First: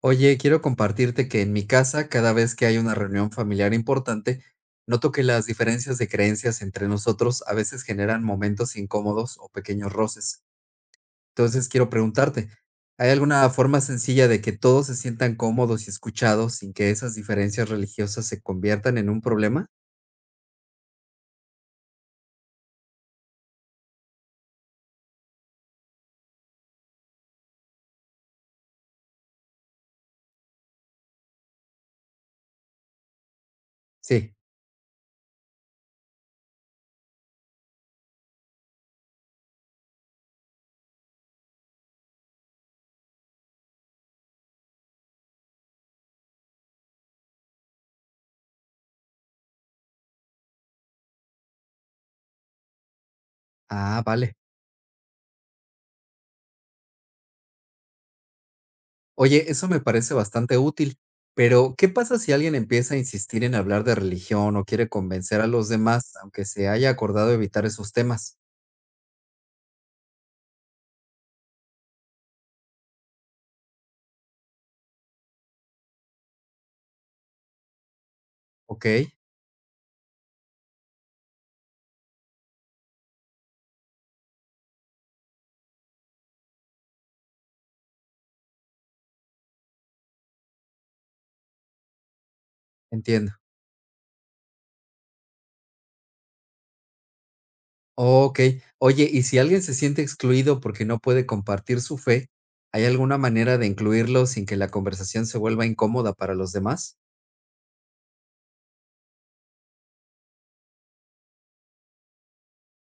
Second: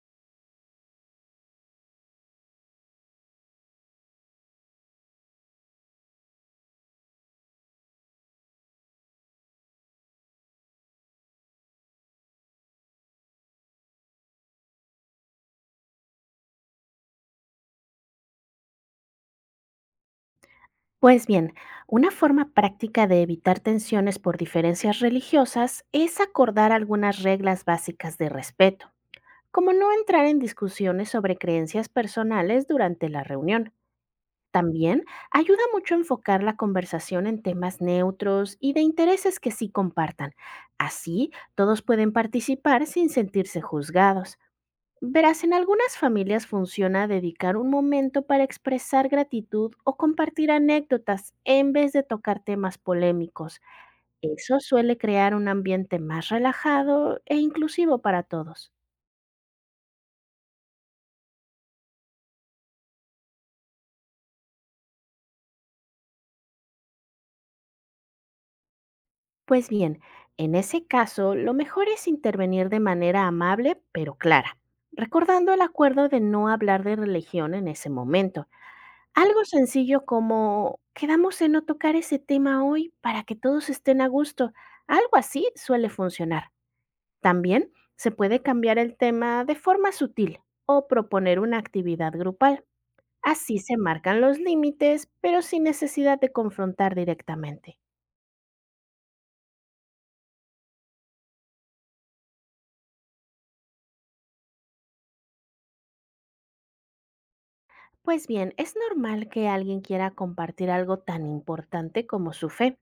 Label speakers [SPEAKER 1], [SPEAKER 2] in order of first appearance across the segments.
[SPEAKER 1] Oye, quiero compartirte que en mi casa, cada vez que hay una reunión familiar importante, noto que las diferencias de creencias entre nosotros a veces generan momentos incómodos o pequeños roces. Entonces, quiero preguntarte, ¿hay alguna forma sencilla de que todos se sientan cómodos y escuchados sin que esas diferencias religiosas se conviertan en un problema?
[SPEAKER 2] Pues bien, una forma práctica de evitar tensiones por diferencias religiosas es acordar algunas reglas básicas de respeto, como no entrar en discusiones sobre creencias personales durante la reunión.
[SPEAKER 1] Sí.
[SPEAKER 2] También ayuda mucho enfocar la conversación en temas neutros y de intereses que sí compartan. Así, todos pueden participar sin sentirse juzgados. Verás, en algunas familias funciona dedicar un momento para expresar gratitud o compartir anécdotas en vez de tocar temas polémicos.
[SPEAKER 1] Ah, vale.
[SPEAKER 2] Eso suele crear un ambiente más relajado e inclusivo para todos.
[SPEAKER 1] Oye, eso me parece bastante útil, pero ¿qué pasa si alguien empieza a insistir en hablar de religión o quiere convencer a los demás, aunque se haya acordado evitar esos temas?
[SPEAKER 2] Pues bien, en ese caso, lo mejor es intervenir de manera amable pero clara, recordando el acuerdo de no hablar de religión en ese momento.
[SPEAKER 1] Ok,
[SPEAKER 2] Algo sencillo como quedamos en no tocar ese tema hoy para que todos estén a gusto. Algo así suele funcionar. También se puede cambiar el tema de forma sutil o proponer una actividad grupal.
[SPEAKER 1] entiendo.
[SPEAKER 2] Así se marcan los límites, pero sin necesidad de confrontar directamente.
[SPEAKER 1] Ok, oye, ¿y si alguien se siente excluido porque no puede compartir su fe, ¿hay alguna manera de incluirlo sin que la conversación se vuelva incómoda para los demás?
[SPEAKER 2] Pues bien, es normal que alguien quiera compartir algo tan importante como su fe,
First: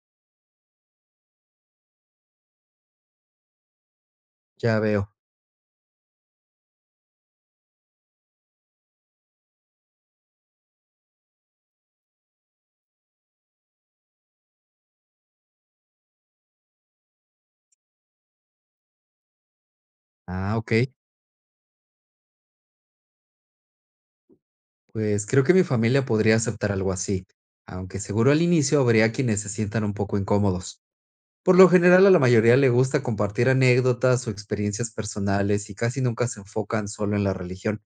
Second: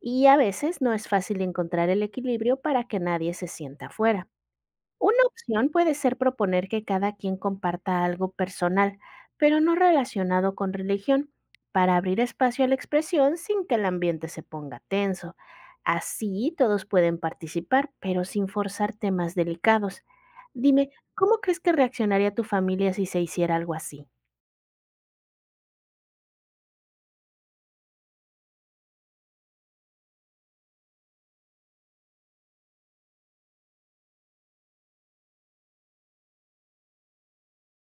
[SPEAKER 2] y a veces no es fácil encontrar el equilibrio para que nadie se sienta fuera.
[SPEAKER 1] Ya veo.
[SPEAKER 2] Una opción puede ser proponer que cada quien comparta algo personal, pero no relacionado con religión, para abrir espacio a la expresión sin que el ambiente se ponga tenso. Así todos pueden participar, pero sin forzar temas delicados.
[SPEAKER 1] Ah, ok,
[SPEAKER 2] Dime, ¿cómo crees que reaccionaría tu familia si se hiciera algo así?
[SPEAKER 1] pues creo que mi familia podría aceptar algo así, aunque seguro al inicio habría quienes se sientan un poco incómodos. Por lo general, a la mayoría le gusta compartir anécdotas o experiencias personales y casi nunca se enfocan solo en la religión.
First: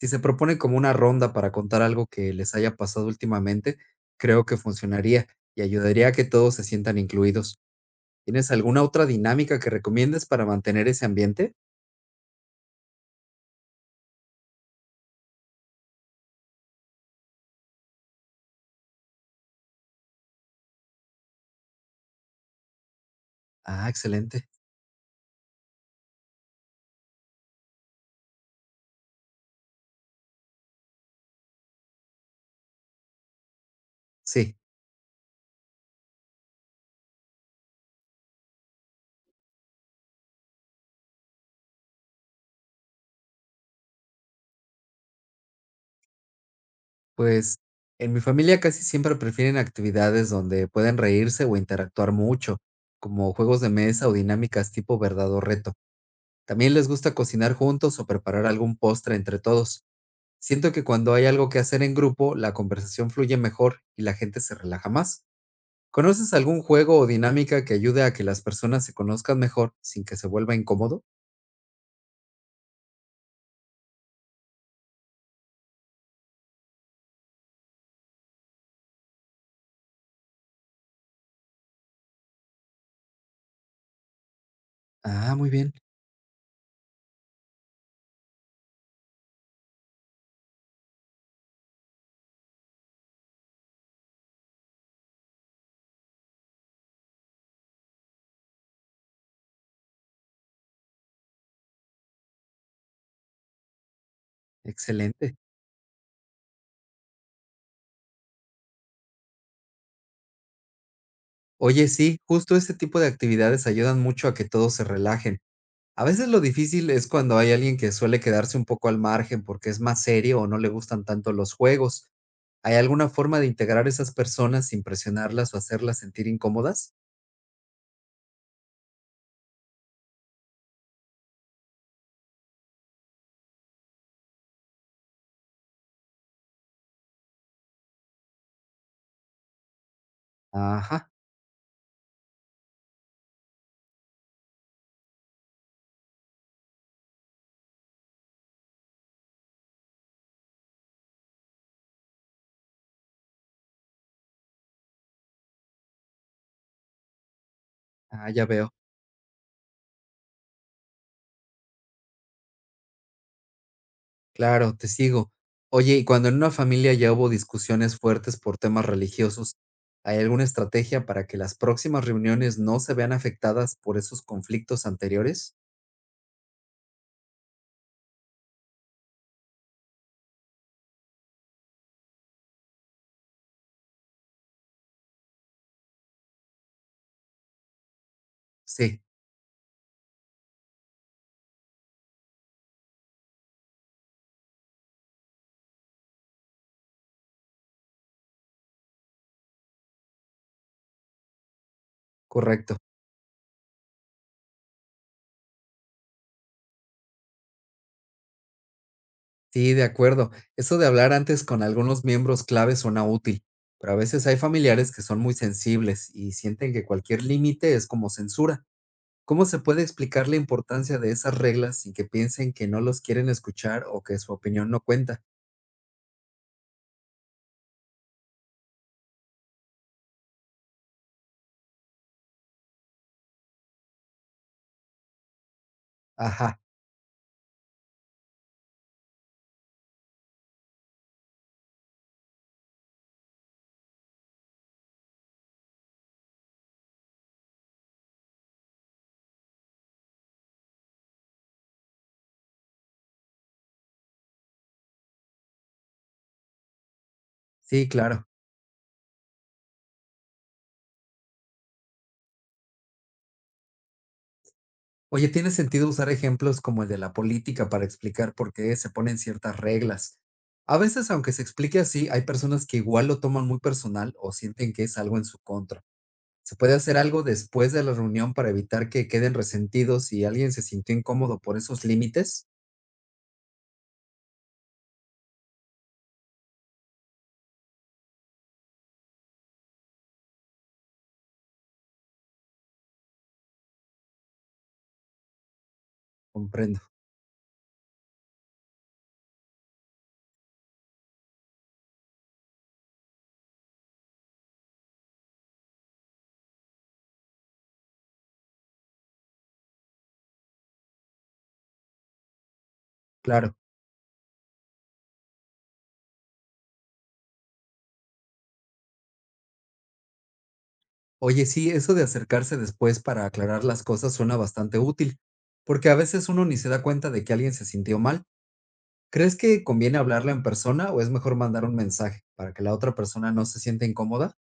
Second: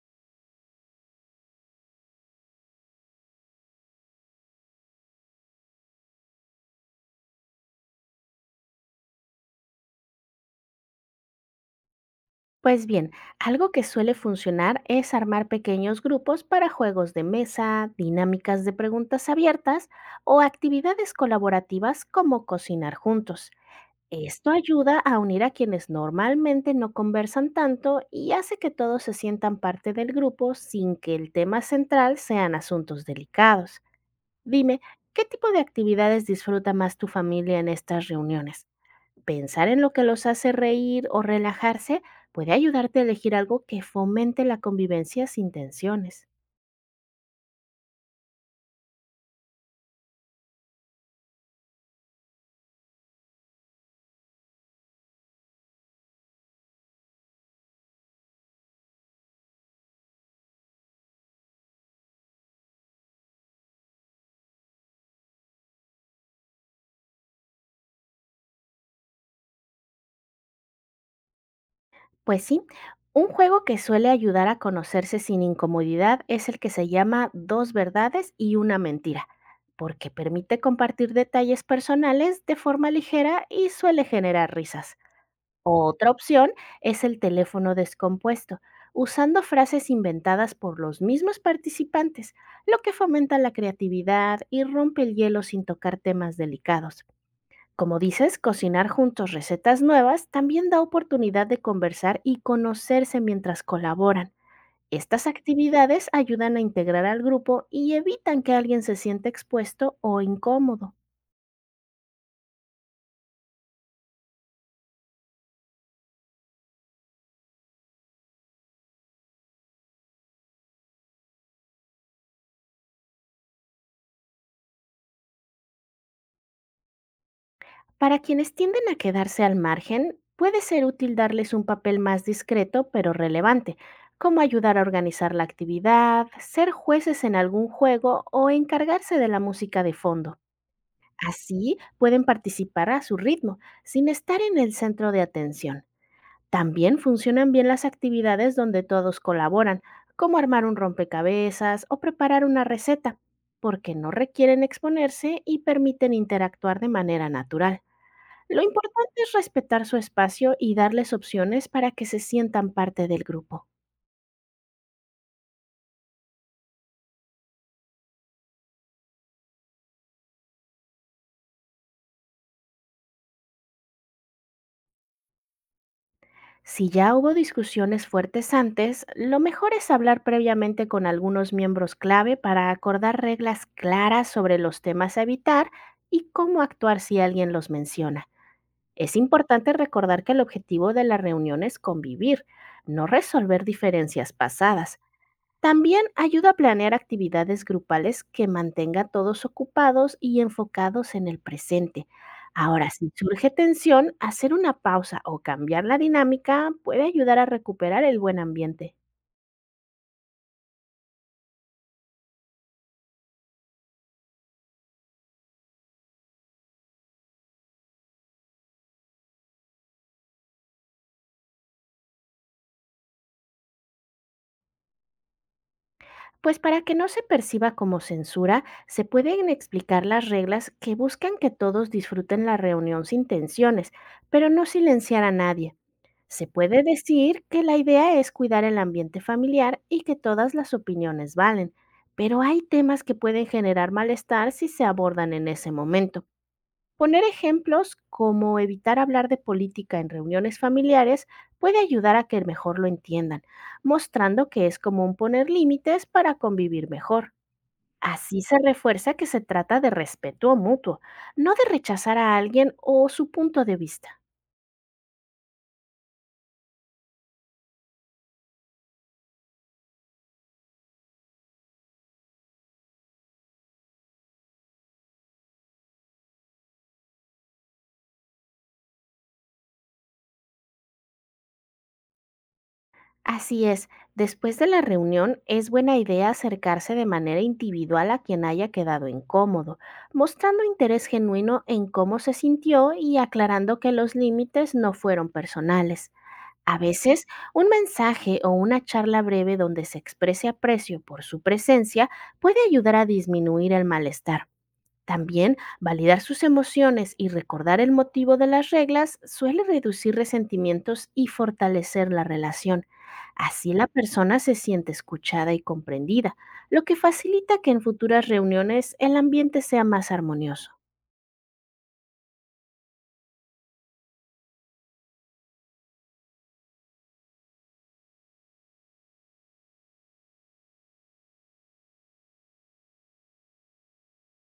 [SPEAKER 1] Si se propone como una ronda para contar algo que les haya pasado últimamente, creo que funcionaría y ayudaría a que todos se sientan incluidos. ¿Tienes alguna otra dinámica que recomiendes para mantener ese ambiente?
[SPEAKER 2] Pues bien, algo que suele funcionar es armar pequeños grupos para juegos de mesa, dinámicas de preguntas abiertas o actividades colaborativas como cocinar juntos.
[SPEAKER 1] Ah, excelente.
[SPEAKER 2] Esto ayuda a unir a quienes normalmente no conversan tanto y hace que todos se sientan parte del grupo sin que el tema central sean asuntos delicados.
[SPEAKER 1] Sí,
[SPEAKER 2] Dime, ¿qué tipo de actividades disfruta más tu familia en estas reuniones? Pensar en lo que los hace reír o relajarse puede ayudarte a elegir algo que fomente la convivencia sin tensiones.
[SPEAKER 1] pues en mi familia casi siempre prefieren actividades donde pueden reírse o interactuar mucho, como juegos de mesa o dinámicas tipo verdad o reto. También les gusta cocinar juntos o preparar algún postre entre todos. Siento que cuando hay algo que hacer en grupo, la conversación fluye mejor y la gente se relaja más. ¿Conoces algún juego o dinámica que ayude a que las personas se conozcan mejor sin que se vuelva incómodo?
[SPEAKER 2] Pues sí, un juego que suele ayudar a conocerse sin incomodidad es el que se llama Dos verdades y una mentira, porque permite compartir detalles personales de forma ligera y suele generar risas.
[SPEAKER 1] Ah, muy bien,
[SPEAKER 2] Otra opción es el teléfono descompuesto, usando frases inventadas por los mismos participantes, lo que fomenta la creatividad y rompe el hielo sin tocar temas delicados. Como dices, cocinar juntos recetas nuevas también da oportunidad de conversar y conocerse mientras colaboran. Estas
[SPEAKER 1] excelente.
[SPEAKER 2] actividades ayudan a integrar al grupo y evitan que alguien se sienta expuesto o incómodo.
[SPEAKER 1] Oye, sí, justo ese tipo de actividades ayudan mucho a que todos se relajen. A veces lo difícil es cuando hay alguien que suele quedarse un poco al margen porque es más serio o no le gustan tanto los juegos. ¿Hay alguna forma de integrar esas personas sin presionarlas o hacerlas sentir incómodas?
[SPEAKER 2] Para quienes tienden a quedarse al margen, puede ser útil darles un papel más discreto pero relevante, como ayudar a organizar la actividad, ser jueces en algún juego o encargarse de la música de fondo.
[SPEAKER 1] Ajá,
[SPEAKER 2] Así pueden participar a su ritmo, sin estar en el centro de atención. También funcionan bien las actividades donde todos colaboran, como armar un rompecabezas o preparar una receta, porque no requieren exponerse y permiten interactuar de manera natural.
[SPEAKER 1] ah, ya
[SPEAKER 2] Lo
[SPEAKER 1] veo.
[SPEAKER 2] importante es respetar su espacio y darles opciones para que se sientan parte del grupo.
[SPEAKER 1] Claro, te sigo. Oye, y cuando en una familia ya hubo discusiones fuertes por temas religiosos, ¿hay alguna estrategia para que las próximas reuniones no se vean afectadas por esos conflictos anteriores?
[SPEAKER 2] Si ya hubo discusiones fuertes antes, lo mejor es hablar previamente con algunos miembros clave para acordar reglas claras sobre los temas a evitar y cómo actuar si alguien los menciona.
[SPEAKER 1] Sí,
[SPEAKER 2] Es importante recordar que el objetivo de la reunión es convivir, no resolver diferencias pasadas. También ayuda a planear actividades grupales que mantenga a todos ocupados y enfocados en el presente.
[SPEAKER 1] correcto.
[SPEAKER 2] Ahora, si surge tensión, hacer una pausa o cambiar la dinámica puede ayudar a recuperar el buen ambiente.
[SPEAKER 1] Sí, de acuerdo. Eso de hablar antes con algunos miembros clave suena útil, pero a veces hay familiares que son muy sensibles y sienten que cualquier límite es como censura. ¿Cómo se puede explicar la importancia de esas reglas sin que piensen que no los quieren escuchar o que su opinión no cuenta?
[SPEAKER 2] Pues para que no se perciba como censura, se pueden explicar las reglas que buscan que todos disfruten la reunión sin tensiones, pero no silenciar a nadie. Se
[SPEAKER 1] Ajá,
[SPEAKER 2] puede decir que la idea es cuidar el ambiente familiar y que todas las opiniones valen, pero hay temas que pueden generar malestar si se abordan en ese momento. Poner ejemplos como evitar hablar de política en reuniones familiares puede ayudar a que mejor lo entiendan, mostrando que es común poner límites para convivir mejor.
[SPEAKER 1] sí, claro.
[SPEAKER 2] Así se refuerza que se trata de respeto mutuo, no de rechazar a alguien o su punto de vista.
[SPEAKER 1] Oye, ¿tiene sentido usar ejemplos como el de la política para explicar por qué se ponen ciertas reglas? A veces, aunque se explique así, hay personas que igual lo toman muy personal o sienten que es algo en su contra. ¿Se puede hacer algo después de la reunión para evitar que queden resentidos si alguien se sintió incómodo por esos límites?
[SPEAKER 2] Así es, después de la reunión es buena idea acercarse de manera individual a quien haya quedado incómodo, mostrando interés genuino en cómo se sintió y aclarando que los límites no fueron personales. A
[SPEAKER 1] Comprendo,
[SPEAKER 2] veces, un mensaje o una charla breve donde se exprese aprecio por su presencia puede ayudar a disminuir el malestar. También validar sus emociones y recordar el motivo de las reglas suele reducir resentimientos y fortalecer la relación.
[SPEAKER 1] claro.
[SPEAKER 2] Así la persona se siente escuchada y comprendida, lo que facilita que en futuras reuniones el ambiente sea más armonioso.
[SPEAKER 1] Oye, sí, eso de acercarse después para aclarar las cosas suena bastante útil, porque a veces uno ni se da cuenta de que alguien se sintió mal. ¿Crees que conviene hablarle en persona o es mejor mandar un mensaje para que la otra persona no se sienta incómoda?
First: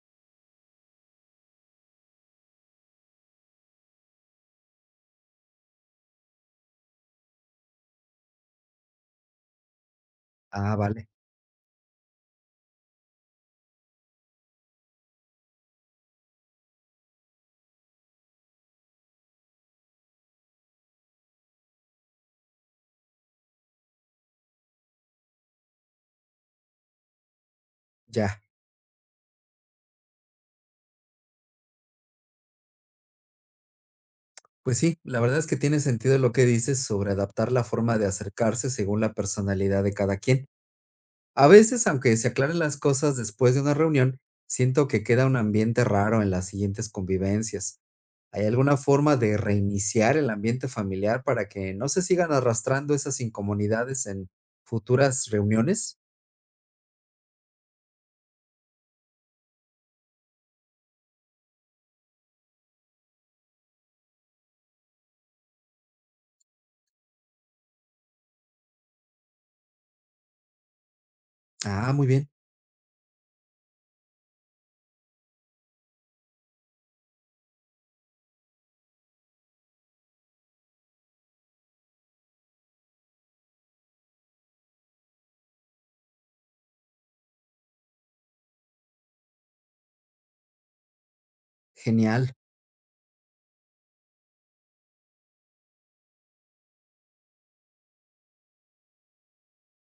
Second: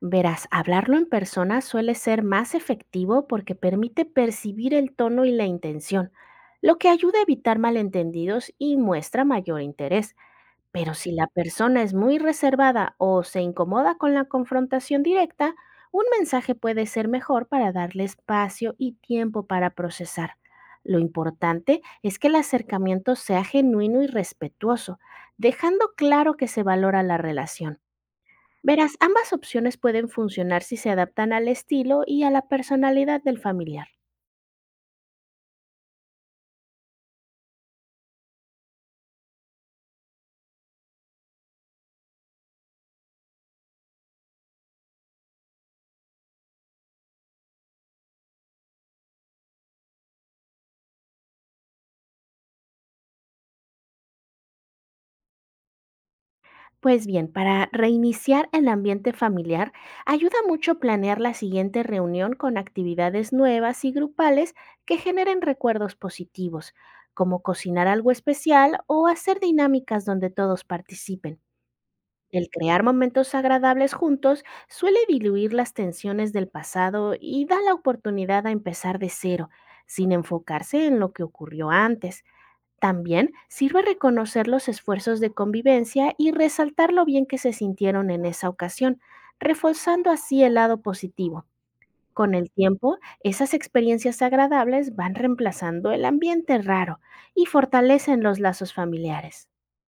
[SPEAKER 2] Verás, hablarlo en persona suele ser más efectivo porque permite percibir el tono y la intención, lo que ayuda a evitar malentendidos y muestra mayor interés.
[SPEAKER 1] Ah,
[SPEAKER 2] Pero
[SPEAKER 1] vale,
[SPEAKER 2] si la persona es muy reservada o se incomoda con la confrontación directa, un mensaje puede ser mejor para darle espacio y tiempo para procesar. Lo importante es que el acercamiento sea genuino y respetuoso, dejando claro que se valora la relación.
[SPEAKER 1] ya.
[SPEAKER 2] Verás, ambas opciones pueden funcionar si se adaptan al estilo y a la personalidad del familiar.
[SPEAKER 1] Pues sí, la verdad es que tiene sentido lo que dices sobre adaptar la forma de acercarse según la personalidad de cada quien. A veces, aunque se aclaren las cosas después de una reunión, siento que queda un ambiente raro en las siguientes convivencias. ¿Hay alguna forma de reiniciar el ambiente familiar para que no se sigan arrastrando esas incomunidades en futuras reuniones?
[SPEAKER 2] Pues bien, para reiniciar el ambiente familiar, ayuda mucho planear la siguiente reunión con actividades nuevas y grupales que generen recuerdos positivos, como cocinar algo especial o hacer dinámicas donde todos participen.
[SPEAKER 1] Ah, muy bien,
[SPEAKER 2] El crear momentos agradables juntos suele diluir las tensiones del pasado y da la oportunidad a empezar de cero, sin enfocarse en lo que ocurrió antes. También sirve reconocer los esfuerzos de convivencia y resaltar lo bien que se sintieron en esa ocasión, reforzando así el lado positivo.
[SPEAKER 1] genial.
[SPEAKER 2] Con el tiempo, esas experiencias agradables van reemplazando el ambiente raro y fortalecen los lazos familiares.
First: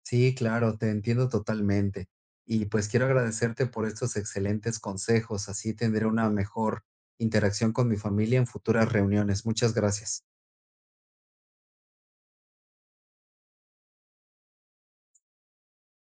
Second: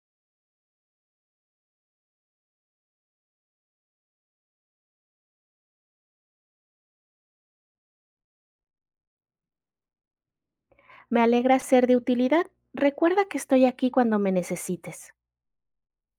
[SPEAKER 1] Sí, claro, te entiendo totalmente. Y pues quiero agradecerte por estos excelentes consejos. Así tendré una mejor interacción con mi familia en futuras reuniones. Muchas gracias.
[SPEAKER 2] Me alegra ser de utilidad. Recuerda que estoy aquí cuando me necesites.